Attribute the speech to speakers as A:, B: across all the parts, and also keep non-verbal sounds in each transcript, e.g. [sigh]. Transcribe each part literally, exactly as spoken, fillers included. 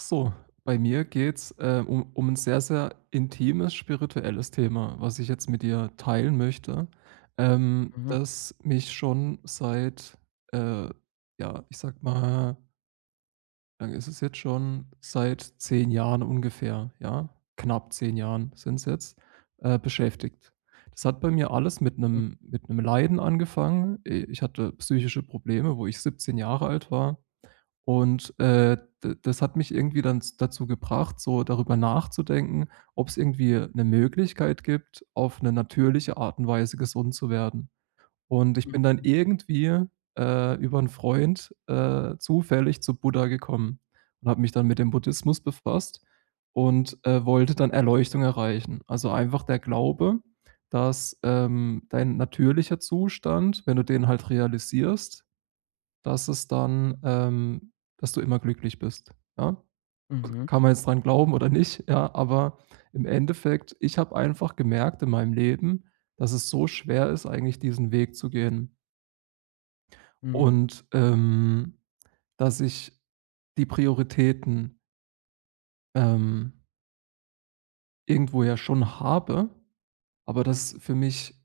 A: So, bei mir geht's, äh, um um 'n sehr, sehr intimes spirituelles Thema, was ich jetzt mit dir teilen möchte, ähm,
B: Mhm,
A: das mich schon seit, äh, ja, ich sage mal, wie lange ist es jetzt schon? Seit zehn Jahren ungefähr, ja? Knapp zehn Jahren sind's jetzt, äh, beschäftigt. Das hat bei mir alles mit
B: mhm,
A: einem mit einem Leiden angefangen. Ich hatte psychische Probleme, wo ich siebzehn Jahre alt war. Und, äh, d das hat mich irgendwie dann z dazu gebracht, so darüber nachzudenken, ob es irgendwie eine Möglichkeit gibt, auf eine natürliche Art und Weise gesund zu werden. Und ich bin dann
B: mhm,
A: irgendwie, äh, über einen Freund, äh, zufällig zu Buddha gekommen und habe mich dann mit dem Buddhismus befasst und, äh, wollte dann Erleuchtung erreichen. Also, einfach der Glaube, dass, ähm, dein natürlicher Zustand, wenn du den halt realisierst, dass es dann ähm, dass du immer glücklich bist, ja?
B: mhm,
A: Kann man jetzt dran glauben oder nicht, ja, aber im Endeffekt, ich habe einfach gemerkt in meinem Leben, dass es so schwer ist, eigentlich diesen Weg zu gehen
B: mhm.
A: und, ähm, dass ich die Prioritäten, ähm, irgendwo ja schon habe, aber das für mich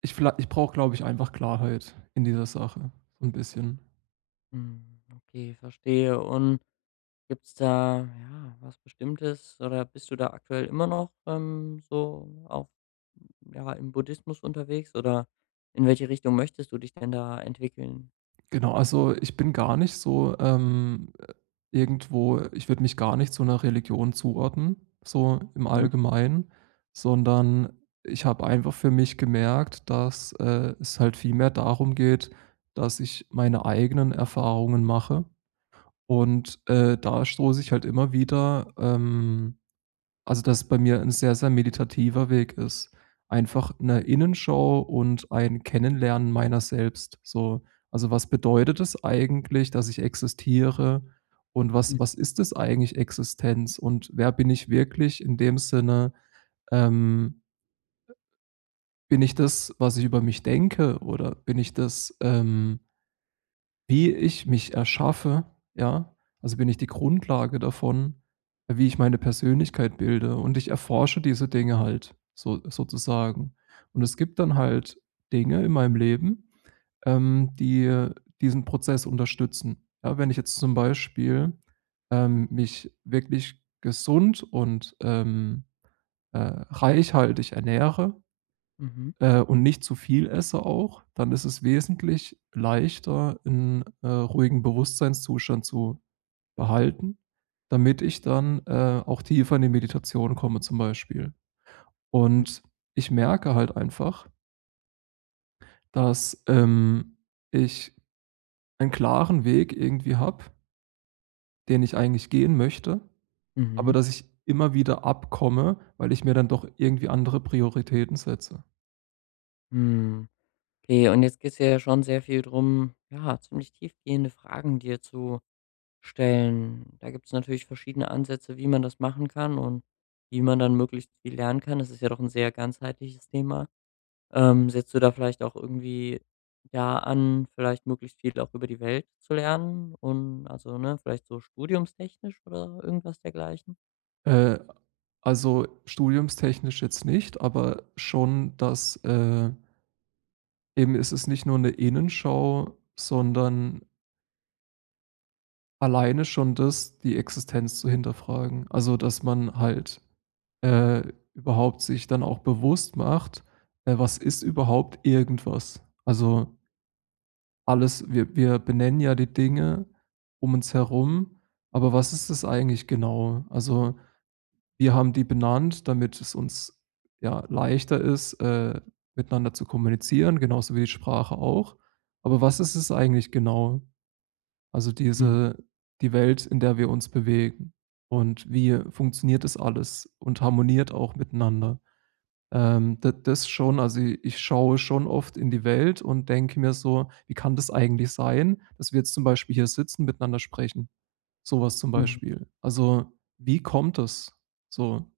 A: ich viellei ich brauche, glaube ich, einfach Klarheit in dieser Sache, so ein bisschen.
B: Mhm, okay, verstehe. Und gibt's da, ja, was Bestimmtes oder bist du da aktuell immer noch, ähm, so auf ja, im Buddhismus unterwegs oder in welche Richtung möchtest du dich denn da entwickeln?
A: Genau, also ich bin gar nicht so, ähm, äh, irgendwo ich würde mich gar nicht zu einer Religion zuordnen, so im
B: Mhm,
A: Allgemeinen, sondern ich habe einfach für mich gemerkt, dass, äh, es halt viel mehr darum geht, dass ich meine eigenen Erfahrungen mache und, äh, da stoße ich halt immer wieder, ähm also, dass bei mir ein sehr, sehr meditativer Weg ist. Einfach eine Innenschau und ein Kennenlernen meiner selbst, so. Also, was bedeutet es eigentlich, dass ich existiere und was was
B: mhm,
A: ist es eigentlich, Existenz und wer bin ich wirklich in dem Sinne? Ähm, bin ich das, was ich über mich denke oder bin ich das, ähm wie ich mich erschaffe, ja? Also, bin ich die Grundlage davon, wie ich meine Persönlichkeit bilde und ich erforsche diese Dinge halt so sozusagen. Und es gibt dann halt Dinge in meinem Leben, ähm, die diesen Prozess unterstützen. Ja, wenn ich jetzt zum Beispiel, ähm, mich wirklich gesund und, ähm, äh, reichhaltig ernähre,
B: mhm,
A: äh, und nicht zu viel esse auch, dann ist es wesentlich leichter, einen äh, ruhigen Bewusstseinszustand zu behalten, damit ich dann, äh, auch tiefer in die Meditation komme zum Beispiel.
B: mhm,
A: Und ich merke halt einfach, dass, ähm, ich einen klaren Weg irgendwie habe, den ich eigentlich gehen möchte, aber
B: mhm,
A: dass ich immer wieder abkomme, weil ich mir dann doch irgendwie andere Prioritäten setze.
B: mhm. Okay, und jetzt geht's ja schon sehr viel drum, ja, ziemlich tiefgehende Fragen dir zu stellen. Da gibt es natürlich verschiedene Ansätze, wie man das machen kann und wie man dann möglichst viel lernen kann. Das ist ja doch ein sehr ganzheitliches Thema. Ähm, setzt du da vielleicht auch irgendwie da an, vielleicht möglichst viel auch über die Welt zu lernen und also, ne, vielleicht so studiumstechnisch oder irgendwas dergleichen?
A: Äh, also, studiumstechnisch jetzt nicht, aber schon, dass, äh eben ist es nicht nur eine Innenschau, sondern alleine schon das, die Existenz zu hinterfragen. Also, dass man halt, äh, überhaupt sich dann auch bewusst macht, äh, was ist überhaupt irgendwas? Also, alles wir wir benennen ja die Dinge um uns herum, aber was ist es eigentlich genau? Also, wir haben die benannt, damit es uns, ja, leichter ist, äh, miteinander zu kommunizieren, genauso wie die Sprache auch. Aber was ist es eigentlich genau? Also
B: Mhm,
A: diese die Welt, in der wir uns bewegen und wie funktioniert das alles und harmoniert auch miteinander? Ähm, da das schon, also i ich schaue schon oft in die Welt und denke mir so: „Wie kann das eigentlich sein, dass wir jetzt zum Beispiel hier sitzen, miteinander sprechen?“ Sowas zum
B: mhm.
A: Beispiel. Also, wie kommt das? So.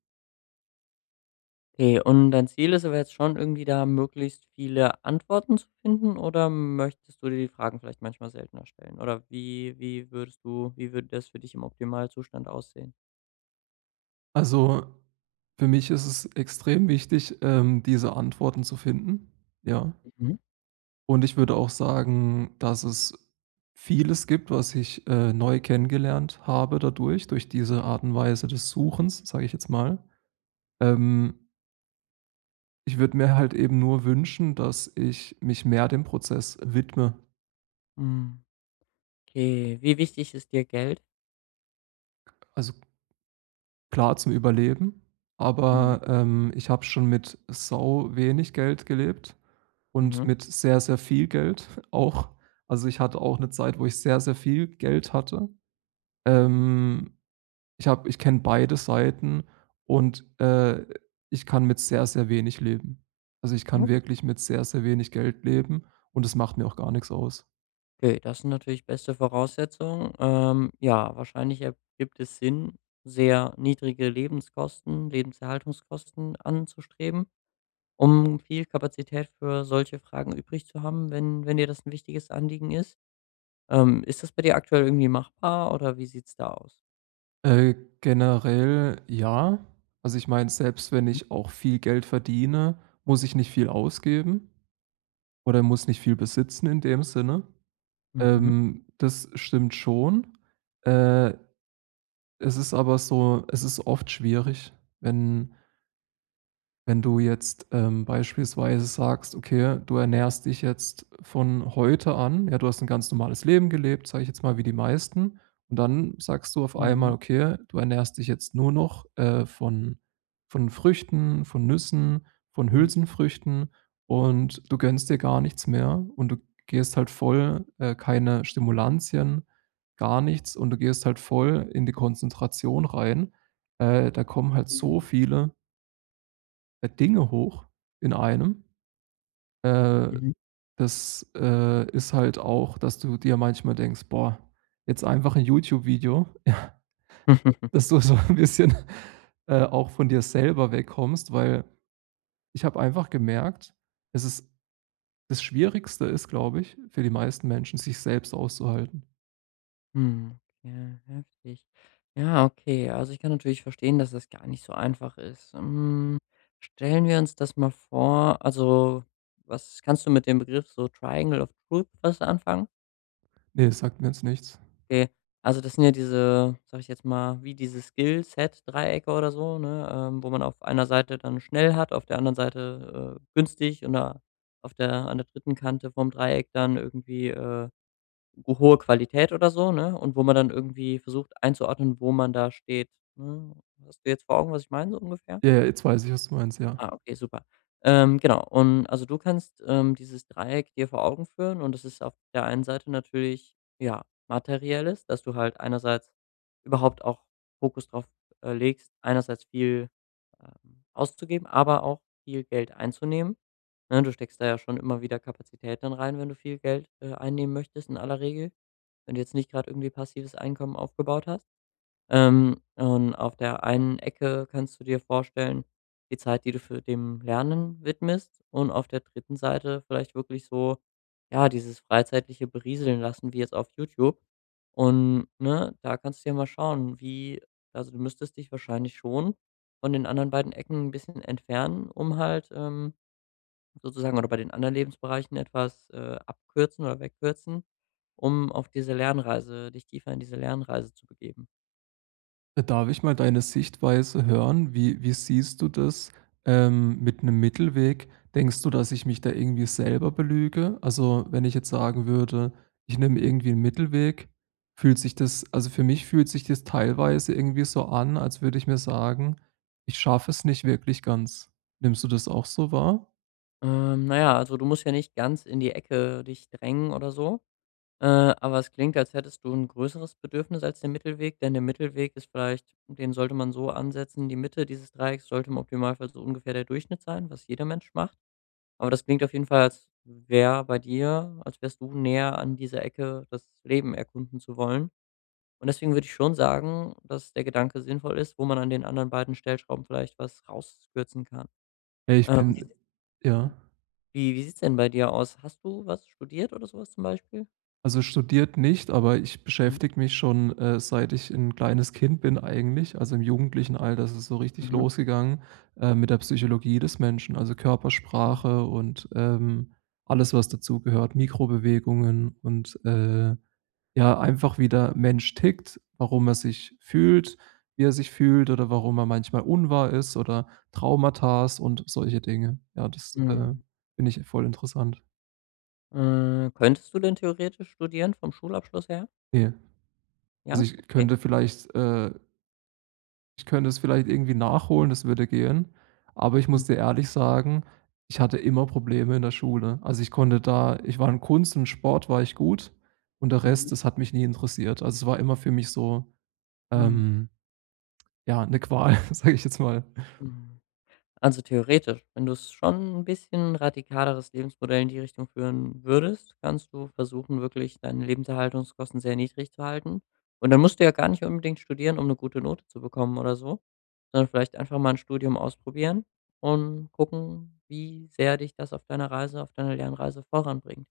B: Okay, und dein Ziel ist aber jetzt schon irgendwie da möglichst viele Antworten zu finden oder möchtest du dir die Fragen vielleicht manchmal seltener stellen? Oder wie wie würdest du wie würde das für dich im Optimalzustand aussehen?
A: Also, für mich ist es extrem wichtig, ähm, diese Antworten zu finden, ja.
B: Mhm.
A: Und ich würde auch sagen, dass es vieles gibt, was ich, äh, neu kennengelernt habe dadurch, durch diese Art und Weise des Suchens, sage ich jetzt mal. Ähm, ich würde mir halt eben nur wünschen, dass ich mich mehr dem Prozess widme.
B: Hm, okay. Wie wichtig ist dir Geld?
A: Also, klar zum Überleben,
B: Mhm.
A: aber, ähm, ich habe schon mit sau wenig Geld gelebt. Und
B: Mhm.
A: mit sehr, sehr viel Geld [laughs] auch. Also, ich hatte auch eine Zeit, wo ich sehr, sehr viel Geld hatte. Ähm, ich habe ich kenne beide Seiten und, äh, ich kann mit sehr, sehr wenig leben. Also, ich kann wirklich mit sehr, sehr wenig Geld leben und es macht mir auch gar nichts aus.
B: Okay, das sind natürlich beste Voraussetzungen. Ähm, ja, wahrscheinlich ergibt es Sinn, sehr niedrige Lebenskosten, Lebenserhaltungskosten anzustreben, um viel Kapazität für solche Fragen übrig zu haben, wenn, wenn dir das ein wichtiges Anliegen ist. Ähm, ist das bei dir aktuell irgendwie machbar oder wie sieht's da aus?
A: Äh, Generell ja. Also, ich meine, selbst wenn
B: Mhm.
A: ich auch viel Geld verdiene, muss ich nicht viel ausgeben oder muss nicht viel besitzen in dem Sinne.
B: Mhm.
A: Ähm, das stimmt schon. Äh, Es ist aber so es ist oft schwierig, wenn wenn du jetzt, ähm, beispielsweise sagst, okay, du ernährst dich jetzt von heute an ja, du hast ein ganz normales Leben gelebt, sage ich jetzt mal, wie die meisten. Und dann sagst du auf einmal:
B: Mhm.
A: „Okay, du ernährst dich jetzt nur noch, äh, von von Früchten, von Nüssen, von Hülsenfrüchten und du gönnst dir gar nichts mehr und du gehst halt voll äh, keine Stimulantien, gar nichts und du gehst halt voll in die Konzentration rein.“ Äh, da kommen halt so
B: Mhm.
A: viele äh, Dinge hoch in einem. Äh,
B: Mhm.
A: Das äh, ist halt auch, dass du dir manchmal denkst: „Boah, jetzt einfach ein YouTube-Video“, [laughs] ja,
B: [laughs]
A: dass du so ein bisschen, äh, auch von dir selber wegkommst, weil ich habe einfach gemerkt, es ist das Schwierigste ist, glaube ich, für die meisten Menschen, sich selbst auszuhalten.
B: Hm, ja, heftig. Ja, okay. Also, ich kann natürlich verstehen, dass das gar nicht so einfach ist. Hm, stellen wir uns das mal vor also, was kannst du mit dem Begriff so Triangle of Truth was anfangen?
A: Ne, sagt mir jetzt nichts.
B: Okay, also, das sind ja diese, sage ich jetzt mal, wie diese Set dreiecke oder so, ne, ähm, wo man auf einer Seite dann schnell hat, auf der anderen Seite, äh, günstig und da auf der an der dritten Kante vom Dreieck dann irgendwie, äh hohe Qualität oder so, ne? Und wo man dann irgendwie versucht einzuordnen, wo man da steht, ne? Hast du jetzt vor Augen, was ich meine, so ungefähr?
A: Ja, ja, jetzt weiß ich, was du meinst, ja.
B: Ah, okay, super. Ähm, genau. Und also du kannst, ähm, dieses Dreieck dir vor Augen führen und das ist auf der einen Seite natürlich, ja, Materielles, dass du halt einerseits überhaupt auch Fokus drauf, äh, legst, einerseits viel, ähm, auszugeben, aber auch viel Geld einzunehmen. Ne, du steckst da ja schon immer wieder Kapazität dann rein, wenn du viel Geld, äh, einnehmen möchtest in aller Regel, wenn du jetzt nicht gerade irgendwie passives Einkommen aufgebaut hast. Ähm, und auf der einen Ecke kannst du dir vorstellen, die Zeit, die du für dem Lernen widmest und auf der dritten Seite vielleicht wirklich so, ja, dieses freizeitliche Berieseln lassen, wie jetzt auf YouTube. Und, ne, da kannst du ja mal schauen, wie also du müsstest dich wahrscheinlich schon von den anderen beiden Ecken ein bisschen entfernen, um halt, ähm, sozusagen oder bei den anderen Lebensbereichen etwas, äh, abkürzen oder wegkürzen, um auf diese Lernreise dich tiefer in diese Lernreise zu begeben.
A: Darf ich mal deine Sichtweise hören? Wie wie siehst du das, ähm, mit einem Mittelweg? Denkst du, dass ich mich da irgendwie selber belüge? Also, wenn ich jetzt sagen würde, ich nehme irgendwie einen Mittelweg, fühlt sich das also, für mich fühlt sich das teilweise irgendwie so an, als würde ich mir sagen: „Ich schaffe es nicht wirklich ganz.“ Nimmst du das auch so wahr?
B: Ähm, na ja, also du musst ja nicht ganz in die Ecke dich drängen oder so, äh, aber es klingt, als hättest du ein größeres Bedürfnis als den Mittelweg, denn der Mittelweg ist vielleicht den sollte man so ansetzen, die Mitte dieses Dreiecks sollte im Optimalfall so ungefähr der Durchschnitt sein, was jeder Mensch macht. Aber das klingt auf jeden Fall, als wäre bei dir als wärst du näher an dieser Ecke, das Leben erkunden zu wollen. Und deswegen würde ich schon sagen, dass der Gedanke sinnvoll ist, wo man an den anderen beiden Stellschrauben vielleicht was rauskürzen kann.
A: Ey, ich
B: Ähm, wie
A: bin ja?
B: wie wie sieht's denn bei dir aus? Hast du was studiert oder sowas zum Beispiel?
A: Also, studiert nicht, aber ich
B: Mhm,
A: beschäftige mich schon, äh, seit ich 'n kleines Kind bin eigentlich. Also, im jugendlichen Alter ist es so richtig
B: mhm,
A: losgegangen, äh, mit der Psychologie des Menschen, also
B: mhm,
A: Körpersprache und, ähm, alles, was dazugehört, Mikrobewegungen und, äh, ja, einfach wie der Mensch tickt, warum er sich fühlt, wie er sich fühlt oder warum er manchmal unwahr ist oder Traumatas und solche Dinge. Ja, das, äh,
B: mhm.
A: finde ich voll interessant.
B: Äh, könntest du denn theoretisch studieren vom Schulabschluss her?
A: Ne, also,
B: Ja?
A: ich
B: Okay.
A: könnte vielleicht, äh ich könnte es vielleicht irgendwie nachholen, das würde gehen. Aber ich
B: Mhm,
A: muss dir ehrlich sagen, ich hatte immer Probleme in der Schule. Also, ich konnte da ich war in Kunst und Sport war ich gut und der Rest,
B: mhm,
A: das hat mich nie interessiert. Also, es war immer für mich so,
B: mhm,
A: ähm, ja, eine Qual, [laughs] sage ich jetzt mal.
B: mhm. Also theoretisch, wenn du es schon ein bisschen radikaleres Lebensmodell in die Richtung führen würdest, kannst du versuchen, wirklich deine Lebenserhaltungskosten sehr niedrig zu halten. Und dann musst du ja gar nicht unbedingt studieren, um eine gute Note zu bekommen oder so, sondern vielleicht einfach mal ein Studium ausprobieren und gucken, wie sehr dich das auf deiner Reise auf deiner Lernreise voranbringt.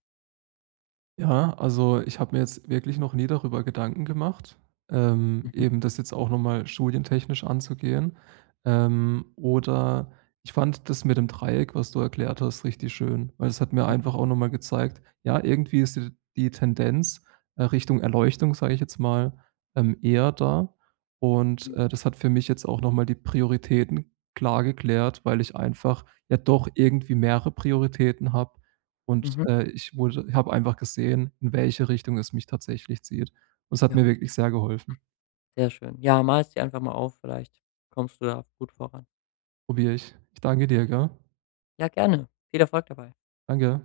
A: Ja, also ich habe mir jetzt wirklich noch nie darüber Gedanken gemacht, ähm,
B: Mhm,
A: eben das jetzt auch noch mal studientechnisch anzugehen. Ähm, oder ich fand das mit dem Dreieck, was du erklärt hast, richtig schön, weil es hat mir
B: mhm,
A: einfach auch noch mal gezeigt, ja, irgendwie ist die die Tendenz, äh, Richtung Erleuchtung, sage ich jetzt mal, ähm, eher da. Und,
B: mhm.
A: äh, das hat für mich jetzt auch noch mal die Prioritäten klar geklärt, weil ich einfach ja doch irgendwie mehrere Prioritäten habe und,
B: Mhm.
A: äh, ich wurde habe einfach gesehen, in welche Richtung es mich tatsächlich zieht. Und es hat
B: Ja,
A: mir wirklich sehr geholfen.
B: sehr schön. Ja, malst dir einfach mal auf, vielleicht kommst du da gut voran.
A: Probiere ich. Ich danke dir, gell?
B: Ja, gerne. Viel Erfolg dabei.
A: Danke.